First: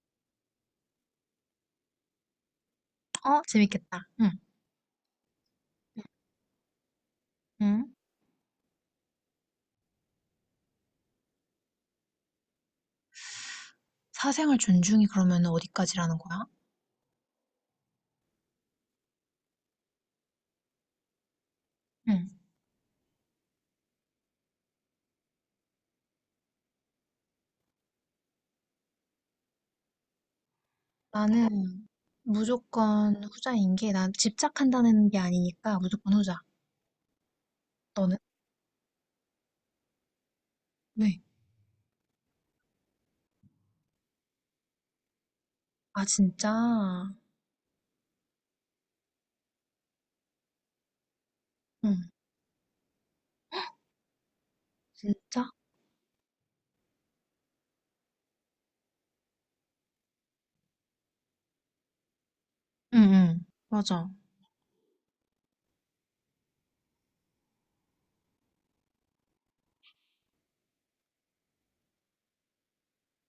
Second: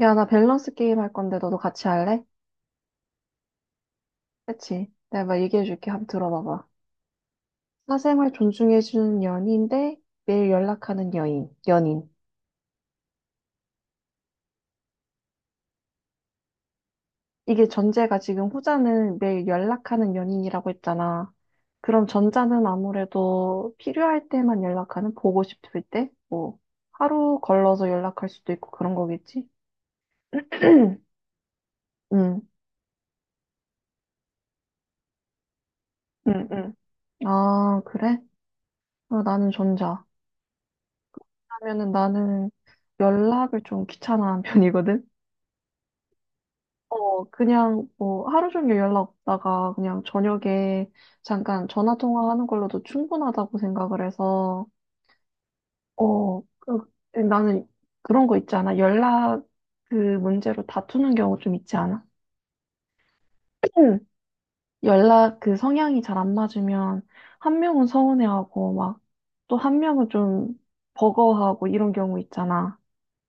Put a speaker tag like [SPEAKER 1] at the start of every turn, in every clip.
[SPEAKER 1] 야, 나 밸런스 게임 할 건데 너도 같이 할래?
[SPEAKER 2] 어, 재밌겠다. 응.
[SPEAKER 1] 그치? 내가 막 얘기해 줄게. 한번 들어봐봐.
[SPEAKER 2] 응.
[SPEAKER 1] 사생활 존중해 주는 연인 대 매일 연락하는 연인.
[SPEAKER 2] 사생활 존중이 그러면 어디까지라는 거야?
[SPEAKER 1] 이게 전제가 지금 후자는 매일 연락하는 연인이라고 했잖아. 그럼
[SPEAKER 2] 응.
[SPEAKER 1] 전자는 아무래도 필요할 때만 연락하는, 보고 싶을 때? 뭐, 하루 걸러서 연락할 수도 있고 그런 거겠지? 응,
[SPEAKER 2] 나는
[SPEAKER 1] 응,
[SPEAKER 2] 무조건 후자인 게, 난 집착한다는 게 아니니까 무조건 후자.
[SPEAKER 1] 응. 아,
[SPEAKER 2] 너는?
[SPEAKER 1] 그래? 아, 나는 전자.
[SPEAKER 2] 왜?
[SPEAKER 1] 왜냐면은 나는 연락을 좀 귀찮아하는 편이거든?
[SPEAKER 2] 아, 진짜?
[SPEAKER 1] 그냥 뭐 하루 종일 연락 없다가 그냥 저녁에 잠깐 전화
[SPEAKER 2] 응.
[SPEAKER 1] 통화하는 걸로도 충분하다고 생각을 해서,
[SPEAKER 2] 진짜?
[SPEAKER 1] 어, 나는 그런 거 있지 않아? 연락 그 문제로 다투는 경우 좀 있지 않아?
[SPEAKER 2] 응, 응. 맞아.
[SPEAKER 1] 연락 그 성향이 잘 안 맞으면 한 명은 서운해하고 막 또 한 명은 좀 버거워하고 이런 경우 있잖아.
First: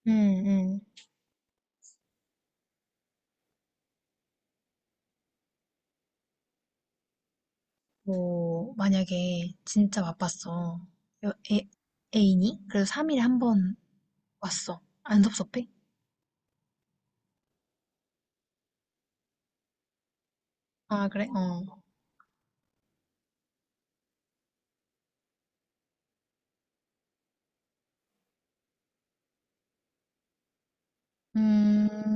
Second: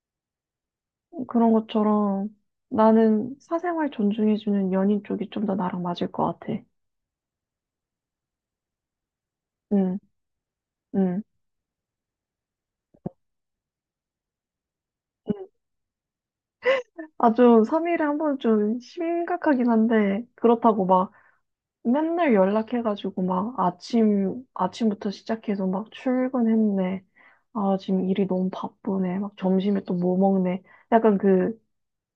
[SPEAKER 2] 응, 응.
[SPEAKER 1] 그런 것처럼 나는 사생활 존중해주는 연인 쪽이 좀 더 나랑 맞을 것 같아.
[SPEAKER 2] 뭐, 만약에
[SPEAKER 1] 응,
[SPEAKER 2] 진짜 바빴어.
[SPEAKER 1] 응.
[SPEAKER 2] 여- 애, 애인이? 그래도 3일에 한 번 왔어. 안
[SPEAKER 1] 응.
[SPEAKER 2] 섭섭해?
[SPEAKER 1] 아주 3일에 한 번 좀 심각하긴 한데, 그렇다고
[SPEAKER 2] 아,
[SPEAKER 1] 막
[SPEAKER 2] 그래? 어.
[SPEAKER 1] 맨날 연락해가지고 막 아침부터 시작해서 막 출근했네. 아, 지금 일이 너무 바쁘네. 막 점심에 또 뭐 먹네. 약간 그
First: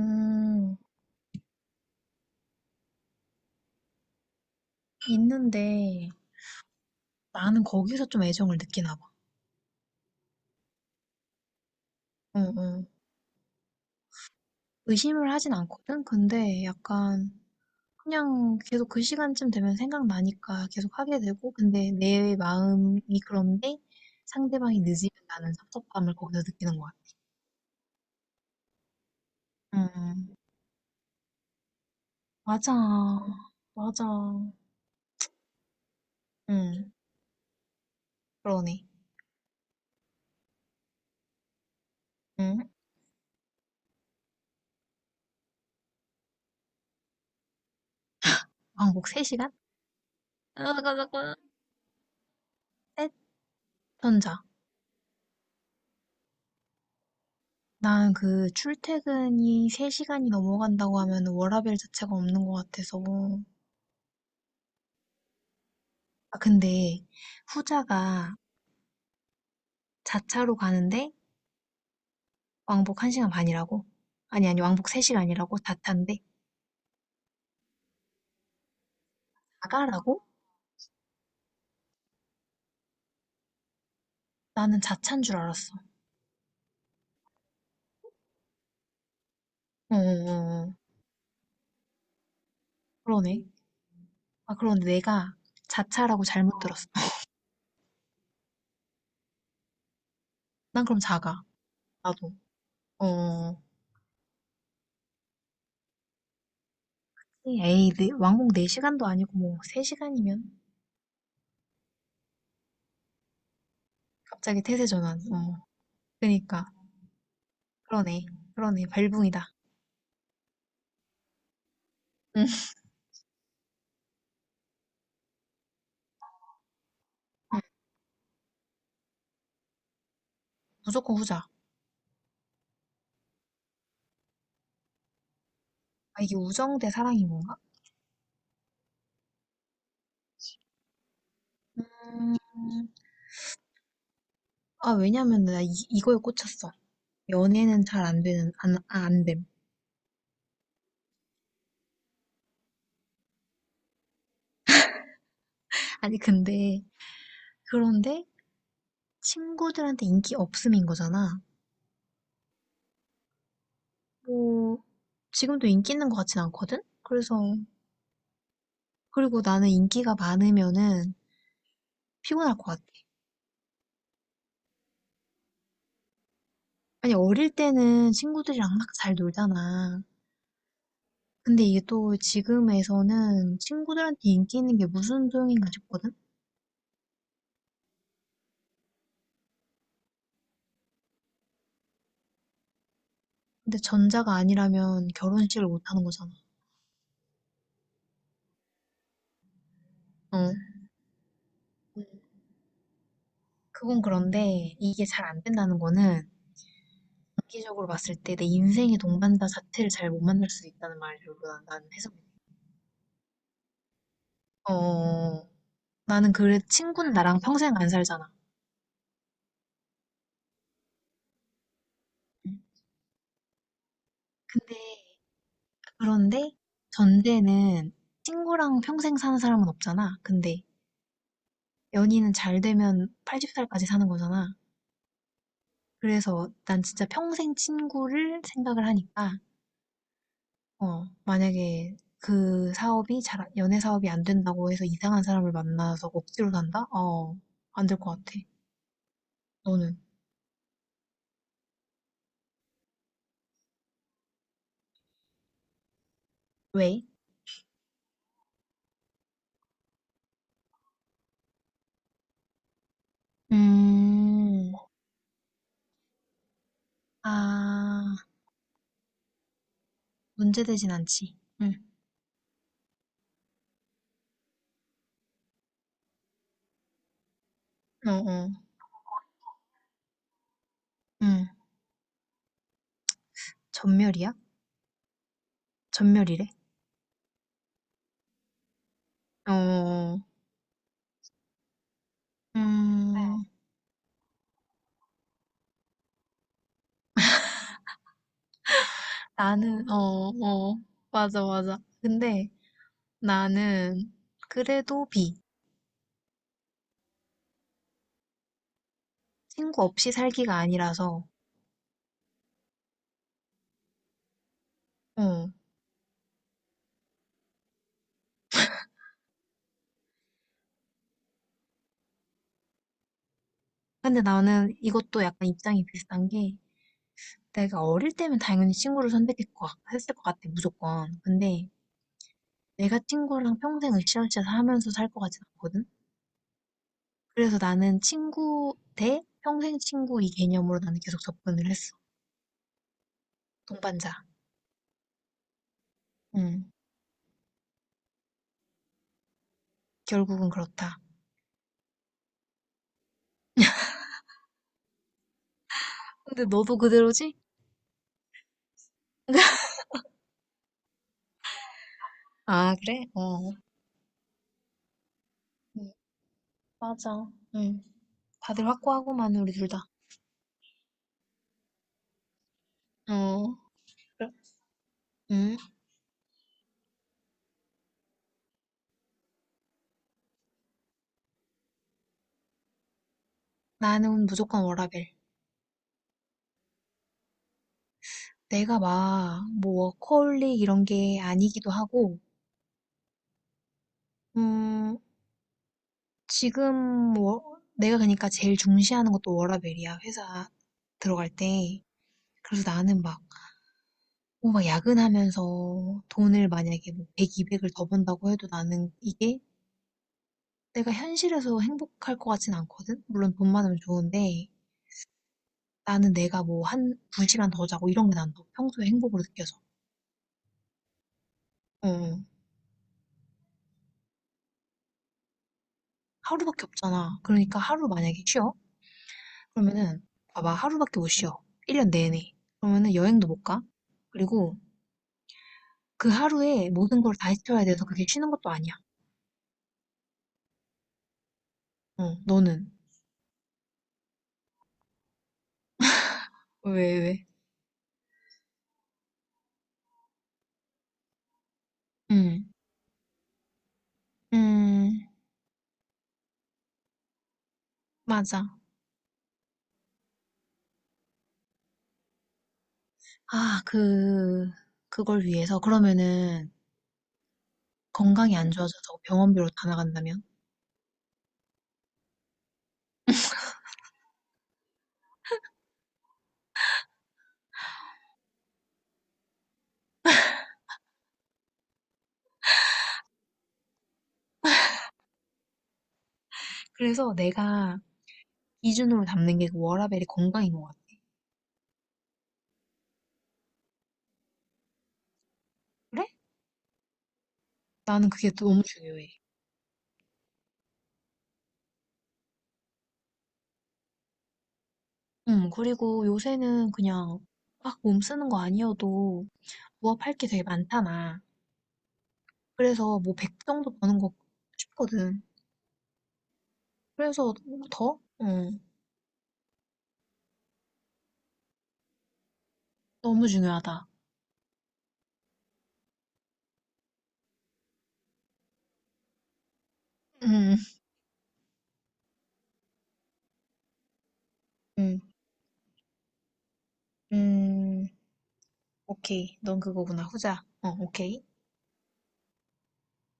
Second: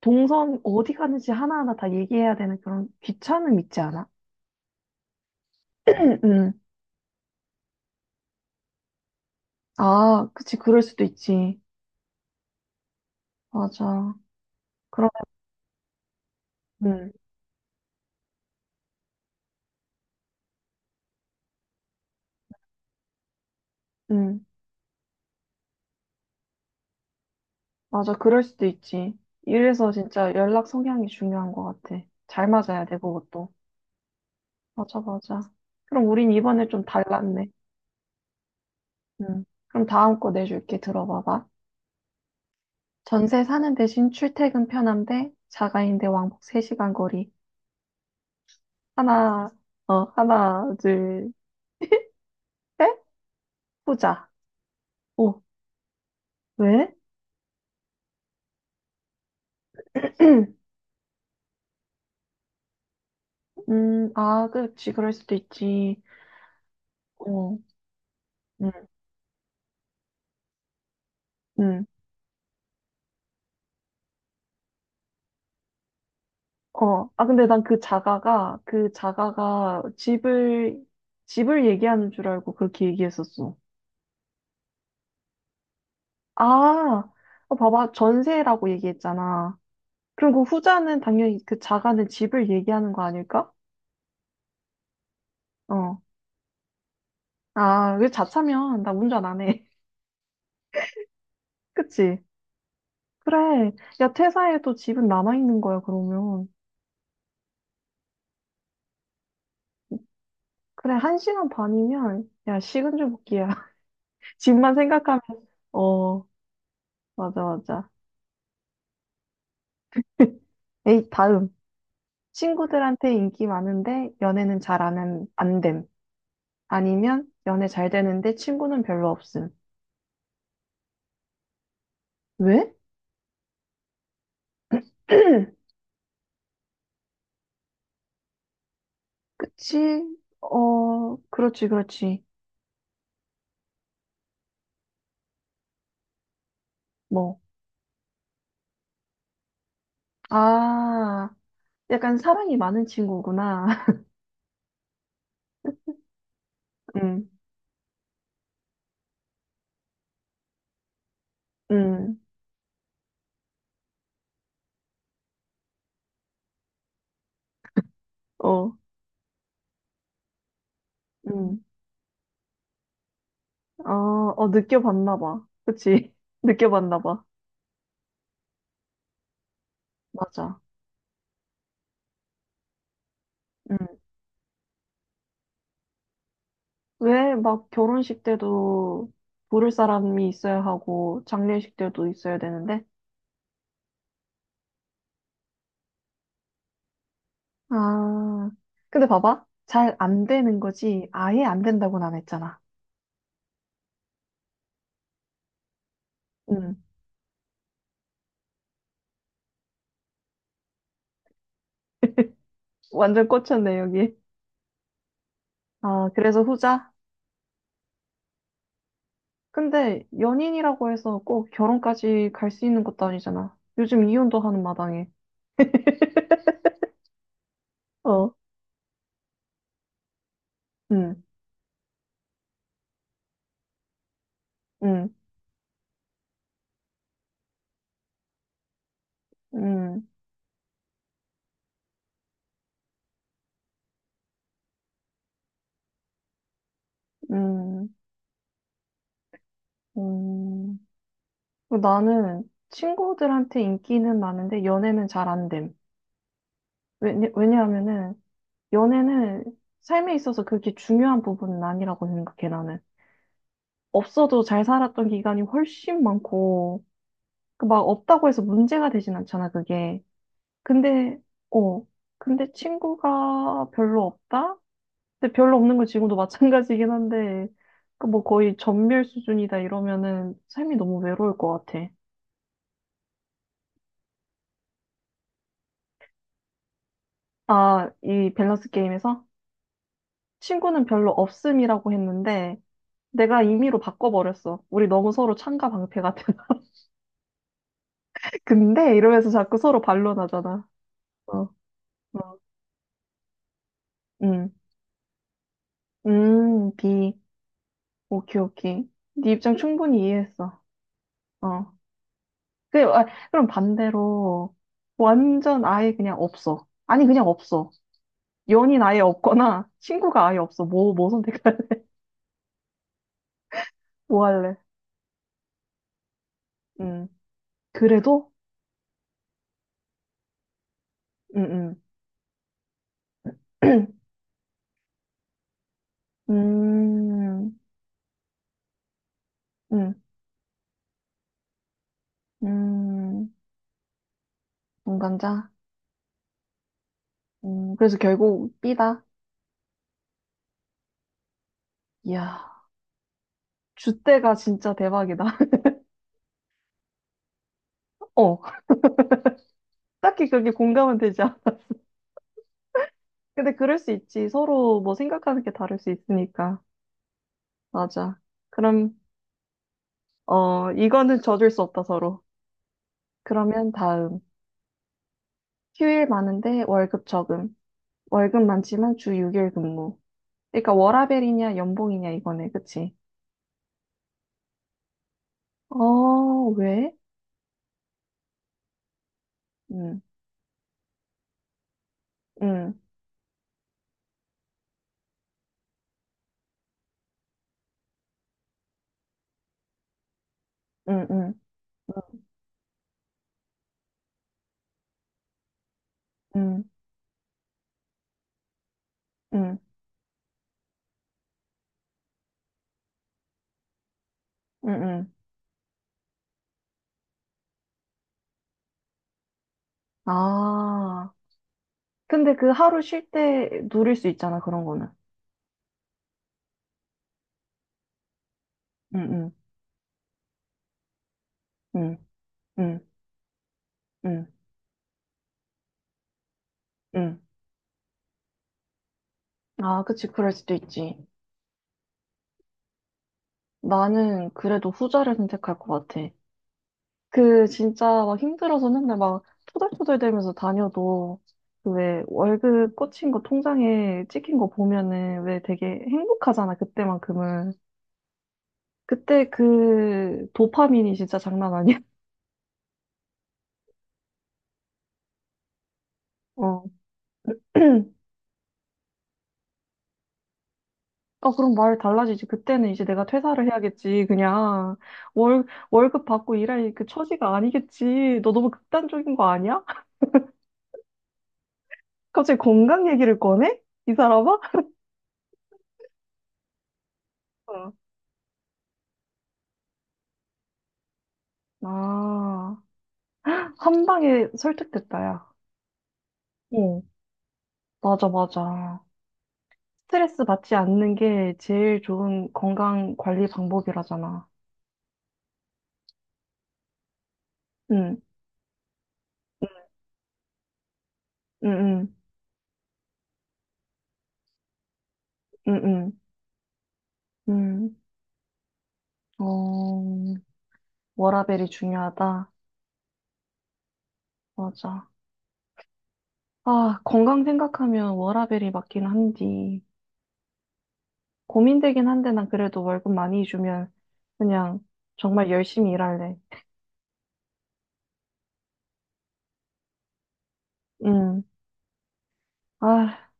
[SPEAKER 1] 동선 어디 가는지 하나하나 다 얘기해야 되는 그런 귀찮음 있지 않아?
[SPEAKER 2] 있는데,
[SPEAKER 1] 응, 응.
[SPEAKER 2] 나는 거기서 좀 애정을 느끼나 봐.
[SPEAKER 1] 아, 그치. 그럴 수도 있지.
[SPEAKER 2] 응, 응.
[SPEAKER 1] 맞아. 그러면,
[SPEAKER 2] 의심을 하진 않거든? 근데
[SPEAKER 1] 응,
[SPEAKER 2] 약간 그냥 계속 그 시간쯤 되면 생각나니까 계속 하게 되고, 근데 내 마음이 그런데
[SPEAKER 1] 응.
[SPEAKER 2] 상대방이 늦으면 나는 섭섭함을 거기서 느끼는 거야.
[SPEAKER 1] 맞아. 그럴 수도 있지.
[SPEAKER 2] 응,
[SPEAKER 1] 이래서 진짜 연락 성향이 중요한 것 같아. 잘
[SPEAKER 2] 맞아.
[SPEAKER 1] 맞아야 돼, 그것도.
[SPEAKER 2] 맞아.
[SPEAKER 1] 맞아, 맞아. 그럼 우린 이번에 좀
[SPEAKER 2] 응,
[SPEAKER 1] 달랐네.
[SPEAKER 2] 그러네.
[SPEAKER 1] 음. 그럼 다음 거 내줄게. 들어봐봐.
[SPEAKER 2] 응?
[SPEAKER 1] 전세 사는 대신 출퇴근 편한데 자가인데 왕복 3시간 거리.
[SPEAKER 2] 왕복
[SPEAKER 1] 하나,
[SPEAKER 2] 3시간?
[SPEAKER 1] 어,
[SPEAKER 2] 아,
[SPEAKER 1] 하나,
[SPEAKER 2] 잠깐,
[SPEAKER 1] 둘,
[SPEAKER 2] 잠깐.
[SPEAKER 1] 셋?
[SPEAKER 2] 셋,
[SPEAKER 1] 보자.
[SPEAKER 2] 전자.
[SPEAKER 1] 오, 왜?
[SPEAKER 2] 난 그 출퇴근이 3시간이 넘어간다고 하면 워라밸 자체가 없는 것 같아서.
[SPEAKER 1] 아, 그렇지. 그럴 수도 있지.
[SPEAKER 2] 아, 근데
[SPEAKER 1] 어,
[SPEAKER 2] 후자가
[SPEAKER 1] 음,
[SPEAKER 2] 자차로 가는데
[SPEAKER 1] 음.
[SPEAKER 2] 왕복 1시간 반이라고? 아니, 아니, 왕복 3시간이라고? 자차인데?
[SPEAKER 1] 어, 아, 근데 난 그 자가가
[SPEAKER 2] 자가라고?
[SPEAKER 1] 집을 얘기하는 줄 알고 그렇게 얘기했었어.
[SPEAKER 2] 나는 자차인 줄 알았어.
[SPEAKER 1] 아, 어, 봐봐. 전세라고 얘기했잖아.
[SPEAKER 2] 어, 어,
[SPEAKER 1] 그리고
[SPEAKER 2] 어, 어.
[SPEAKER 1] 후자는 당연히 그 자가는 집을 얘기하는 거
[SPEAKER 2] 그러네.
[SPEAKER 1] 아닐까?
[SPEAKER 2] 아, 그런데 내가
[SPEAKER 1] 어.
[SPEAKER 2] 자차라고 잘못 들었어.
[SPEAKER 1] 아, 왜 자차면 나 운전 안 해.
[SPEAKER 2] 난 그럼 자가.
[SPEAKER 1] 그치?
[SPEAKER 2] 나도. 어, 어.
[SPEAKER 1] 그래. 야, 퇴사해도 집은 남아있는 거야, 그러면.
[SPEAKER 2] 에이, 네, 왕복 4시간도 아니고 뭐 3시간이면?
[SPEAKER 1] 그래, 한 시간 반이면, 야, 식은 죽 먹기야.
[SPEAKER 2] 갑자기
[SPEAKER 1] 집만
[SPEAKER 2] 태세 전환.
[SPEAKER 1] 생각하면,
[SPEAKER 2] 어,
[SPEAKER 1] 어,
[SPEAKER 2] 그니까.
[SPEAKER 1] 맞아, 맞아.
[SPEAKER 2] 그러네. 그러네. 발붕이다
[SPEAKER 1] 에이, 다음.
[SPEAKER 2] 응,
[SPEAKER 1] 친구들한테 인기 많은데 연애는 잘 안 됨. 아니면 연애 잘 되는데 친구는 별로 없음.
[SPEAKER 2] 무조건 후자.
[SPEAKER 1] 왜?
[SPEAKER 2] 아, 이게 우정 대 사랑인 건가?
[SPEAKER 1] 그치? 어, 그렇지, 그렇지.
[SPEAKER 2] 음, 아, 왜냐면 나 이거에 꽂혔어.
[SPEAKER 1] 뭐,
[SPEAKER 2] 연애는 잘 안 되는 안 됨.
[SPEAKER 1] 아, 약간 사랑이 많은 친구구나.
[SPEAKER 2] 아니 근데
[SPEAKER 1] 응,
[SPEAKER 2] 그런데 친구들한테 인기 없음인 거잖아.
[SPEAKER 1] 응,
[SPEAKER 2] 뭐 지금도 인기 있는 것 같진 않거든. 그래서
[SPEAKER 1] 어,
[SPEAKER 2] 그리고 나는 인기가 많으면은
[SPEAKER 1] 응,
[SPEAKER 2] 피곤할 것 같아.
[SPEAKER 1] 어, 어, 느껴봤나 봐. 그치? 느껴봤나
[SPEAKER 2] 아니
[SPEAKER 1] 봐.
[SPEAKER 2] 어릴 때는 친구들이랑 막 잘 놀잖아.
[SPEAKER 1] 맞아.
[SPEAKER 2] 근데 이게 또 지금에서는
[SPEAKER 1] 응.
[SPEAKER 2] 친구들한테 인기 있는 게 무슨 소용인가 싶거든.
[SPEAKER 1] 왜 막 결혼식 때도 부를 사람이 있어야 하고, 장례식 때도 있어야 되는데?
[SPEAKER 2] 근데 전자가 아니라면 결혼식을 못 하는 거잖아.
[SPEAKER 1] 아, 근데 봐봐. 잘 안
[SPEAKER 2] 어.
[SPEAKER 1] 되는 거지. 아예 안
[SPEAKER 2] 음,
[SPEAKER 1] 된다고는 안 했잖아.
[SPEAKER 2] 그건 그런데 이게 잘 안 된다는 거는
[SPEAKER 1] 응.
[SPEAKER 2] 장기적으로 봤을 때 내 인생의 동반자 자체를 잘 못 만날 수도 있다는 말로는 나는 해석이
[SPEAKER 1] 완전 꽂혔네, 여기.
[SPEAKER 2] 어,
[SPEAKER 1] 아,
[SPEAKER 2] 나는
[SPEAKER 1] 그래서
[SPEAKER 2] 그래,
[SPEAKER 1] 후자?
[SPEAKER 2] 친구는 나랑 평생 안 살잖아.
[SPEAKER 1] 근데 연인이라고 해서 꼭 결혼까지 갈
[SPEAKER 2] 응.
[SPEAKER 1] 수 있는 것도 아니잖아. 요즘 이혼도 하는
[SPEAKER 2] 근데,
[SPEAKER 1] 마당에.
[SPEAKER 2] 그런데 전제는
[SPEAKER 1] 어,
[SPEAKER 2] 친구랑 평생 사는 사람은 없잖아. 근데
[SPEAKER 1] 응,
[SPEAKER 2] 연인은 잘 되면 80살까지 사는 거잖아.
[SPEAKER 1] 응,
[SPEAKER 2] 그래서 난 진짜 평생 친구를 생각을 하니까,
[SPEAKER 1] 응,
[SPEAKER 2] 만약에 그 연애 사업이 안 된다고 해서 이상한 사람을 만나서 억지로 산다? 어, 안
[SPEAKER 1] 응,
[SPEAKER 2] 될 것 같아. 너는?
[SPEAKER 1] 응. 그리고 나는 친구들한테 인기는 많은데 연애는 잘 안 됨.
[SPEAKER 2] 왜?
[SPEAKER 1] 왜냐하면은 연애는 삶에 있어서 그렇게 중요한 부분은 아니라고 생각해, 나는. 없어도 잘
[SPEAKER 2] 음,
[SPEAKER 1] 살았던 기간이 훨씬 많고, 그 막
[SPEAKER 2] 아,
[SPEAKER 1] 없다고 해서 문제가 되진 않잖아, 그게.
[SPEAKER 2] 문제되진
[SPEAKER 1] 근데,
[SPEAKER 2] 않지. 응,
[SPEAKER 1] 어, 근데 친구가 별로 없다? 근데 별로 없는 건 지금도 마찬가지긴 한데, 그
[SPEAKER 2] 어,
[SPEAKER 1] 뭐
[SPEAKER 2] 어,
[SPEAKER 1] 거의 전멸 수준이다 이러면은 삶이 너무 외로울
[SPEAKER 2] 응.
[SPEAKER 1] 것 같아.
[SPEAKER 2] 전멸이야? 전멸이래?
[SPEAKER 1] 아, 이 밸런스 게임에서
[SPEAKER 2] 어.
[SPEAKER 1] 친구는 별로 없음이라고 했는데, 내가
[SPEAKER 2] 음,
[SPEAKER 1] 임의로 바꿔버렸어. 우리 너무 서로 창가 방패 같아. 근데 이러면서 자꾸 서로
[SPEAKER 2] 나는,
[SPEAKER 1] 반론하잖아.
[SPEAKER 2] 어,
[SPEAKER 1] 어,
[SPEAKER 2] 맞아, 맞아.
[SPEAKER 1] 어,
[SPEAKER 2] 근데 나는
[SPEAKER 1] 음,
[SPEAKER 2] 그래도 B.
[SPEAKER 1] B. 오케이, 오케이. 네 입장
[SPEAKER 2] 친구
[SPEAKER 1] 충분히
[SPEAKER 2] 없이 살기가
[SPEAKER 1] 이해했어.
[SPEAKER 2] 아니라서,
[SPEAKER 1] 어. 그, 아, 그럼 반대로
[SPEAKER 2] 어.
[SPEAKER 1] 완전 아예 그냥 없어. 아니 그냥 없어. 연인 아예 없거나 친구가 아예 없어. 뭐, 뭐 선택할래?
[SPEAKER 2] 근데
[SPEAKER 1] 뭐 할래?
[SPEAKER 2] 나는 이것도 약간 입장이 비슷한 게,
[SPEAKER 1] 음.
[SPEAKER 2] 내가 어릴
[SPEAKER 1] 그래도?
[SPEAKER 2] 때면 당연히 친구를 선택했을 것 같, 했을 것 같아, 무조건.
[SPEAKER 1] 음,
[SPEAKER 2] 근데
[SPEAKER 1] 음.
[SPEAKER 2] 내가 친구랑 평생 으쌰으쌰 하면서 살 것 같진 않거든? 그래서
[SPEAKER 1] 음,
[SPEAKER 2] 나는 친구 대 평생
[SPEAKER 1] 음,
[SPEAKER 2] 친구 이 개념으로 나는 계속 접근을 했어.
[SPEAKER 1] 음.
[SPEAKER 2] 동반자.
[SPEAKER 1] 동감자?
[SPEAKER 2] 음,
[SPEAKER 1] 그래서 결국 B다.
[SPEAKER 2] 결국은 그렇다.
[SPEAKER 1] 이야, 주대가 진짜 대박이다.
[SPEAKER 2] 근데 너도 그대로지?
[SPEAKER 1] 어, 딱히 그렇게 공감은 되지 않아.
[SPEAKER 2] 아, 그래? 어.
[SPEAKER 1] 근데 그럴 수 있지. 서로 뭐 생각하는 게 다를 수
[SPEAKER 2] 음,
[SPEAKER 1] 있으니까.
[SPEAKER 2] 맞아. 음.
[SPEAKER 1] 맞아.
[SPEAKER 2] 다들
[SPEAKER 1] 그럼,
[SPEAKER 2] 확고하고만 우리 둘 다.
[SPEAKER 1] 어, 이거는 져줄 수 없다, 서로.
[SPEAKER 2] 어.
[SPEAKER 1] 그러면 다음.
[SPEAKER 2] 그래? 음.
[SPEAKER 1] 휴일 많은데 월급 적음. 월급 많지만 주 6일 근무. 그러니까 워라밸이냐 연봉이냐 이거네. 그치?
[SPEAKER 2] 나는 무조건 워라밸.
[SPEAKER 1] 어, 왜?
[SPEAKER 2] 내가 막, 뭐,
[SPEAKER 1] 응,
[SPEAKER 2] 워커홀릭 이런 게 아니기도 하고,
[SPEAKER 1] 응,
[SPEAKER 2] 음, 지금 내가 그러니까 제일 중시하는 것도 워라밸이야. 회사
[SPEAKER 1] 응,
[SPEAKER 2] 들어갈
[SPEAKER 1] 응,
[SPEAKER 2] 때.
[SPEAKER 1] 응,
[SPEAKER 2] 그래서 나는 막, 뭐 막 야근하면서 돈을
[SPEAKER 1] 응,
[SPEAKER 2] 만약에 뭐 100, 200을 더 번다고 해도 나는 이게
[SPEAKER 1] 응,
[SPEAKER 2] 내가 현실에서 행복할 것 같진 않거든? 물론 돈 많으면 좋은데
[SPEAKER 1] 응. 응.
[SPEAKER 2] 나는 내가 뭐 한 2시간 더 자고 이런 게 난다고 평소에 행복으로 느껴져.
[SPEAKER 1] 아.
[SPEAKER 2] 어. 어.
[SPEAKER 1] 근데 그 하루 쉴 때 누릴 수 있잖아, 그런 거는.
[SPEAKER 2] 하루밖에 없잖아. 그러니까 하루 만약에 쉬어?
[SPEAKER 1] 응, 응,
[SPEAKER 2] 그러면은 봐봐 하루밖에 못 쉬어. 1년
[SPEAKER 1] 응,
[SPEAKER 2] 내내.
[SPEAKER 1] 응,
[SPEAKER 2] 그러면은 여행도 못 가.
[SPEAKER 1] 응,
[SPEAKER 2] 그리고 그 하루에 모든 걸
[SPEAKER 1] 응.
[SPEAKER 2] 다 해쳐야 돼서 그게 쉬는 것도 아니야.
[SPEAKER 1] 아, 그치. 그럴 수도 있지.
[SPEAKER 2] 어, 너는?
[SPEAKER 1] 나는 그래도 후자를 선택할 것 같아.
[SPEAKER 2] 왜, 왜?
[SPEAKER 1] 그 진짜 막 힘들어서 맨날 막 토들토들대면서 다녀도 그 왜
[SPEAKER 2] 응,
[SPEAKER 1] 월급 꽂힌 거 통장에 찍힌 거
[SPEAKER 2] 음,
[SPEAKER 1] 보면은 왜 되게 행복하잖아 그때만큼은.
[SPEAKER 2] 맞아.
[SPEAKER 1] 그때 그 도파민이 진짜 장난 아니야.
[SPEAKER 2] 아 그걸 위해서 그러면은
[SPEAKER 1] 어.
[SPEAKER 2] 건강이 안 좋아져서 병원비로 다 나간다면?
[SPEAKER 1] 어, 그럼 말 달라지지. 그때는 이제 내가 퇴사를 해야겠지. 그냥 월 월급 받고 일할 그 처지가 아니겠지. 너 너무 극단적인 거 아니야? 갑자기 건강 얘기를 꺼내? 이 사람아?
[SPEAKER 2] 그래서
[SPEAKER 1] 어.
[SPEAKER 2] 내가 기준으로 잡는 게 그 워라밸이 건강인 것 같아.
[SPEAKER 1] 아, 한 방에 설득됐다, 야.
[SPEAKER 2] 그래?
[SPEAKER 1] 응, 맞아,
[SPEAKER 2] 나는 그게 너무
[SPEAKER 1] 맞아.
[SPEAKER 2] 중요해.
[SPEAKER 1] 스트레스 받지 않는 게 제일 좋은 건강 관리 방법이라잖아.
[SPEAKER 2] 그리고 요새는 그냥 막
[SPEAKER 1] 응,
[SPEAKER 2] 몸 쓰는 거 아니어도 부업할 게 되게 많잖아.
[SPEAKER 1] 응, 응,
[SPEAKER 2] 그래서 뭐 100 정도 버는 거 싶거든.
[SPEAKER 1] 응, 응,
[SPEAKER 2] 그래서
[SPEAKER 1] 응.
[SPEAKER 2] 더? 응,
[SPEAKER 1] 어, 워라밸이 중요하다.
[SPEAKER 2] 너무 중요하다.
[SPEAKER 1] 맞아. 아, 건강 생각하면 워라밸이 맞긴 한디.
[SPEAKER 2] 음,
[SPEAKER 1] 고민되긴 한데 난 그래도 월급 많이 주면 그냥
[SPEAKER 2] 음,
[SPEAKER 1] 정말 열심히 일할래.
[SPEAKER 2] 음, 오케이. 넌 그거구나. 후자. 어,
[SPEAKER 1] 응.
[SPEAKER 2] 오케이.
[SPEAKER 1] 아,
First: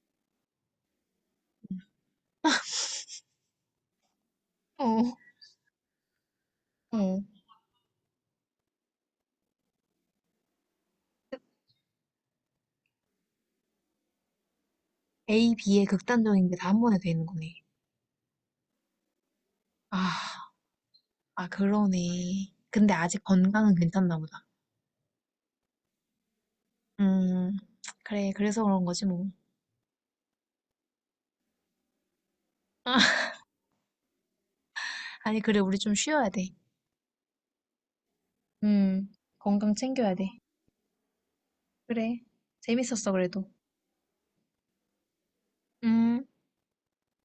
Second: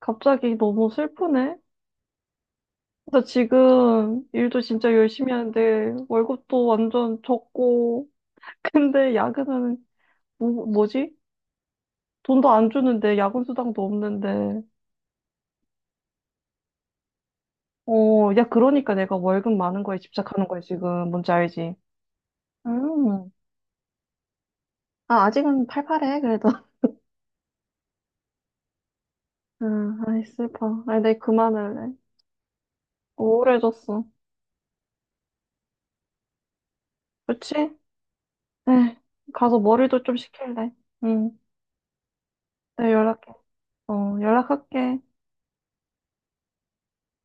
[SPEAKER 1] 갑자기 너무 슬프네. 나 지금 일도 진짜
[SPEAKER 2] 어,
[SPEAKER 1] 열심히 하는데 월급도 완전
[SPEAKER 2] 어.
[SPEAKER 1] 적고, 근데 야근은 뭐지? 돈도 안 주는데 야근 수당도 없는데.
[SPEAKER 2] A, B의 극단적인 게 다 한 번에 되는 거네.
[SPEAKER 1] 어, 야 그러니까 내가 월급 많은 거에
[SPEAKER 2] 아,
[SPEAKER 1] 집착하는 거야 지금. 뭔지
[SPEAKER 2] 아,
[SPEAKER 1] 알지?
[SPEAKER 2] 그러네. 근데 아직
[SPEAKER 1] 음.
[SPEAKER 2] 건강은 괜찮나 보다.
[SPEAKER 1] 아, 아직은 팔팔해 그래도.
[SPEAKER 2] 음, 그래, 그래서 그런 거지, 뭐.
[SPEAKER 1] 아, 아이 슬퍼. 아이 내 그만할래. 우울해졌어.
[SPEAKER 2] 아니, 그래, 우리 좀 쉬어야 돼.
[SPEAKER 1] 그치? 에이,
[SPEAKER 2] 음,
[SPEAKER 1] 가서
[SPEAKER 2] 건강
[SPEAKER 1] 머리도
[SPEAKER 2] 챙겨야
[SPEAKER 1] 좀
[SPEAKER 2] 돼.
[SPEAKER 1] 식힐래. 응.
[SPEAKER 2] 그래,
[SPEAKER 1] 내가
[SPEAKER 2] 재밌었어,
[SPEAKER 1] 연락해.
[SPEAKER 2] 그래도.
[SPEAKER 1] 어, 연락할게.
[SPEAKER 2] 음.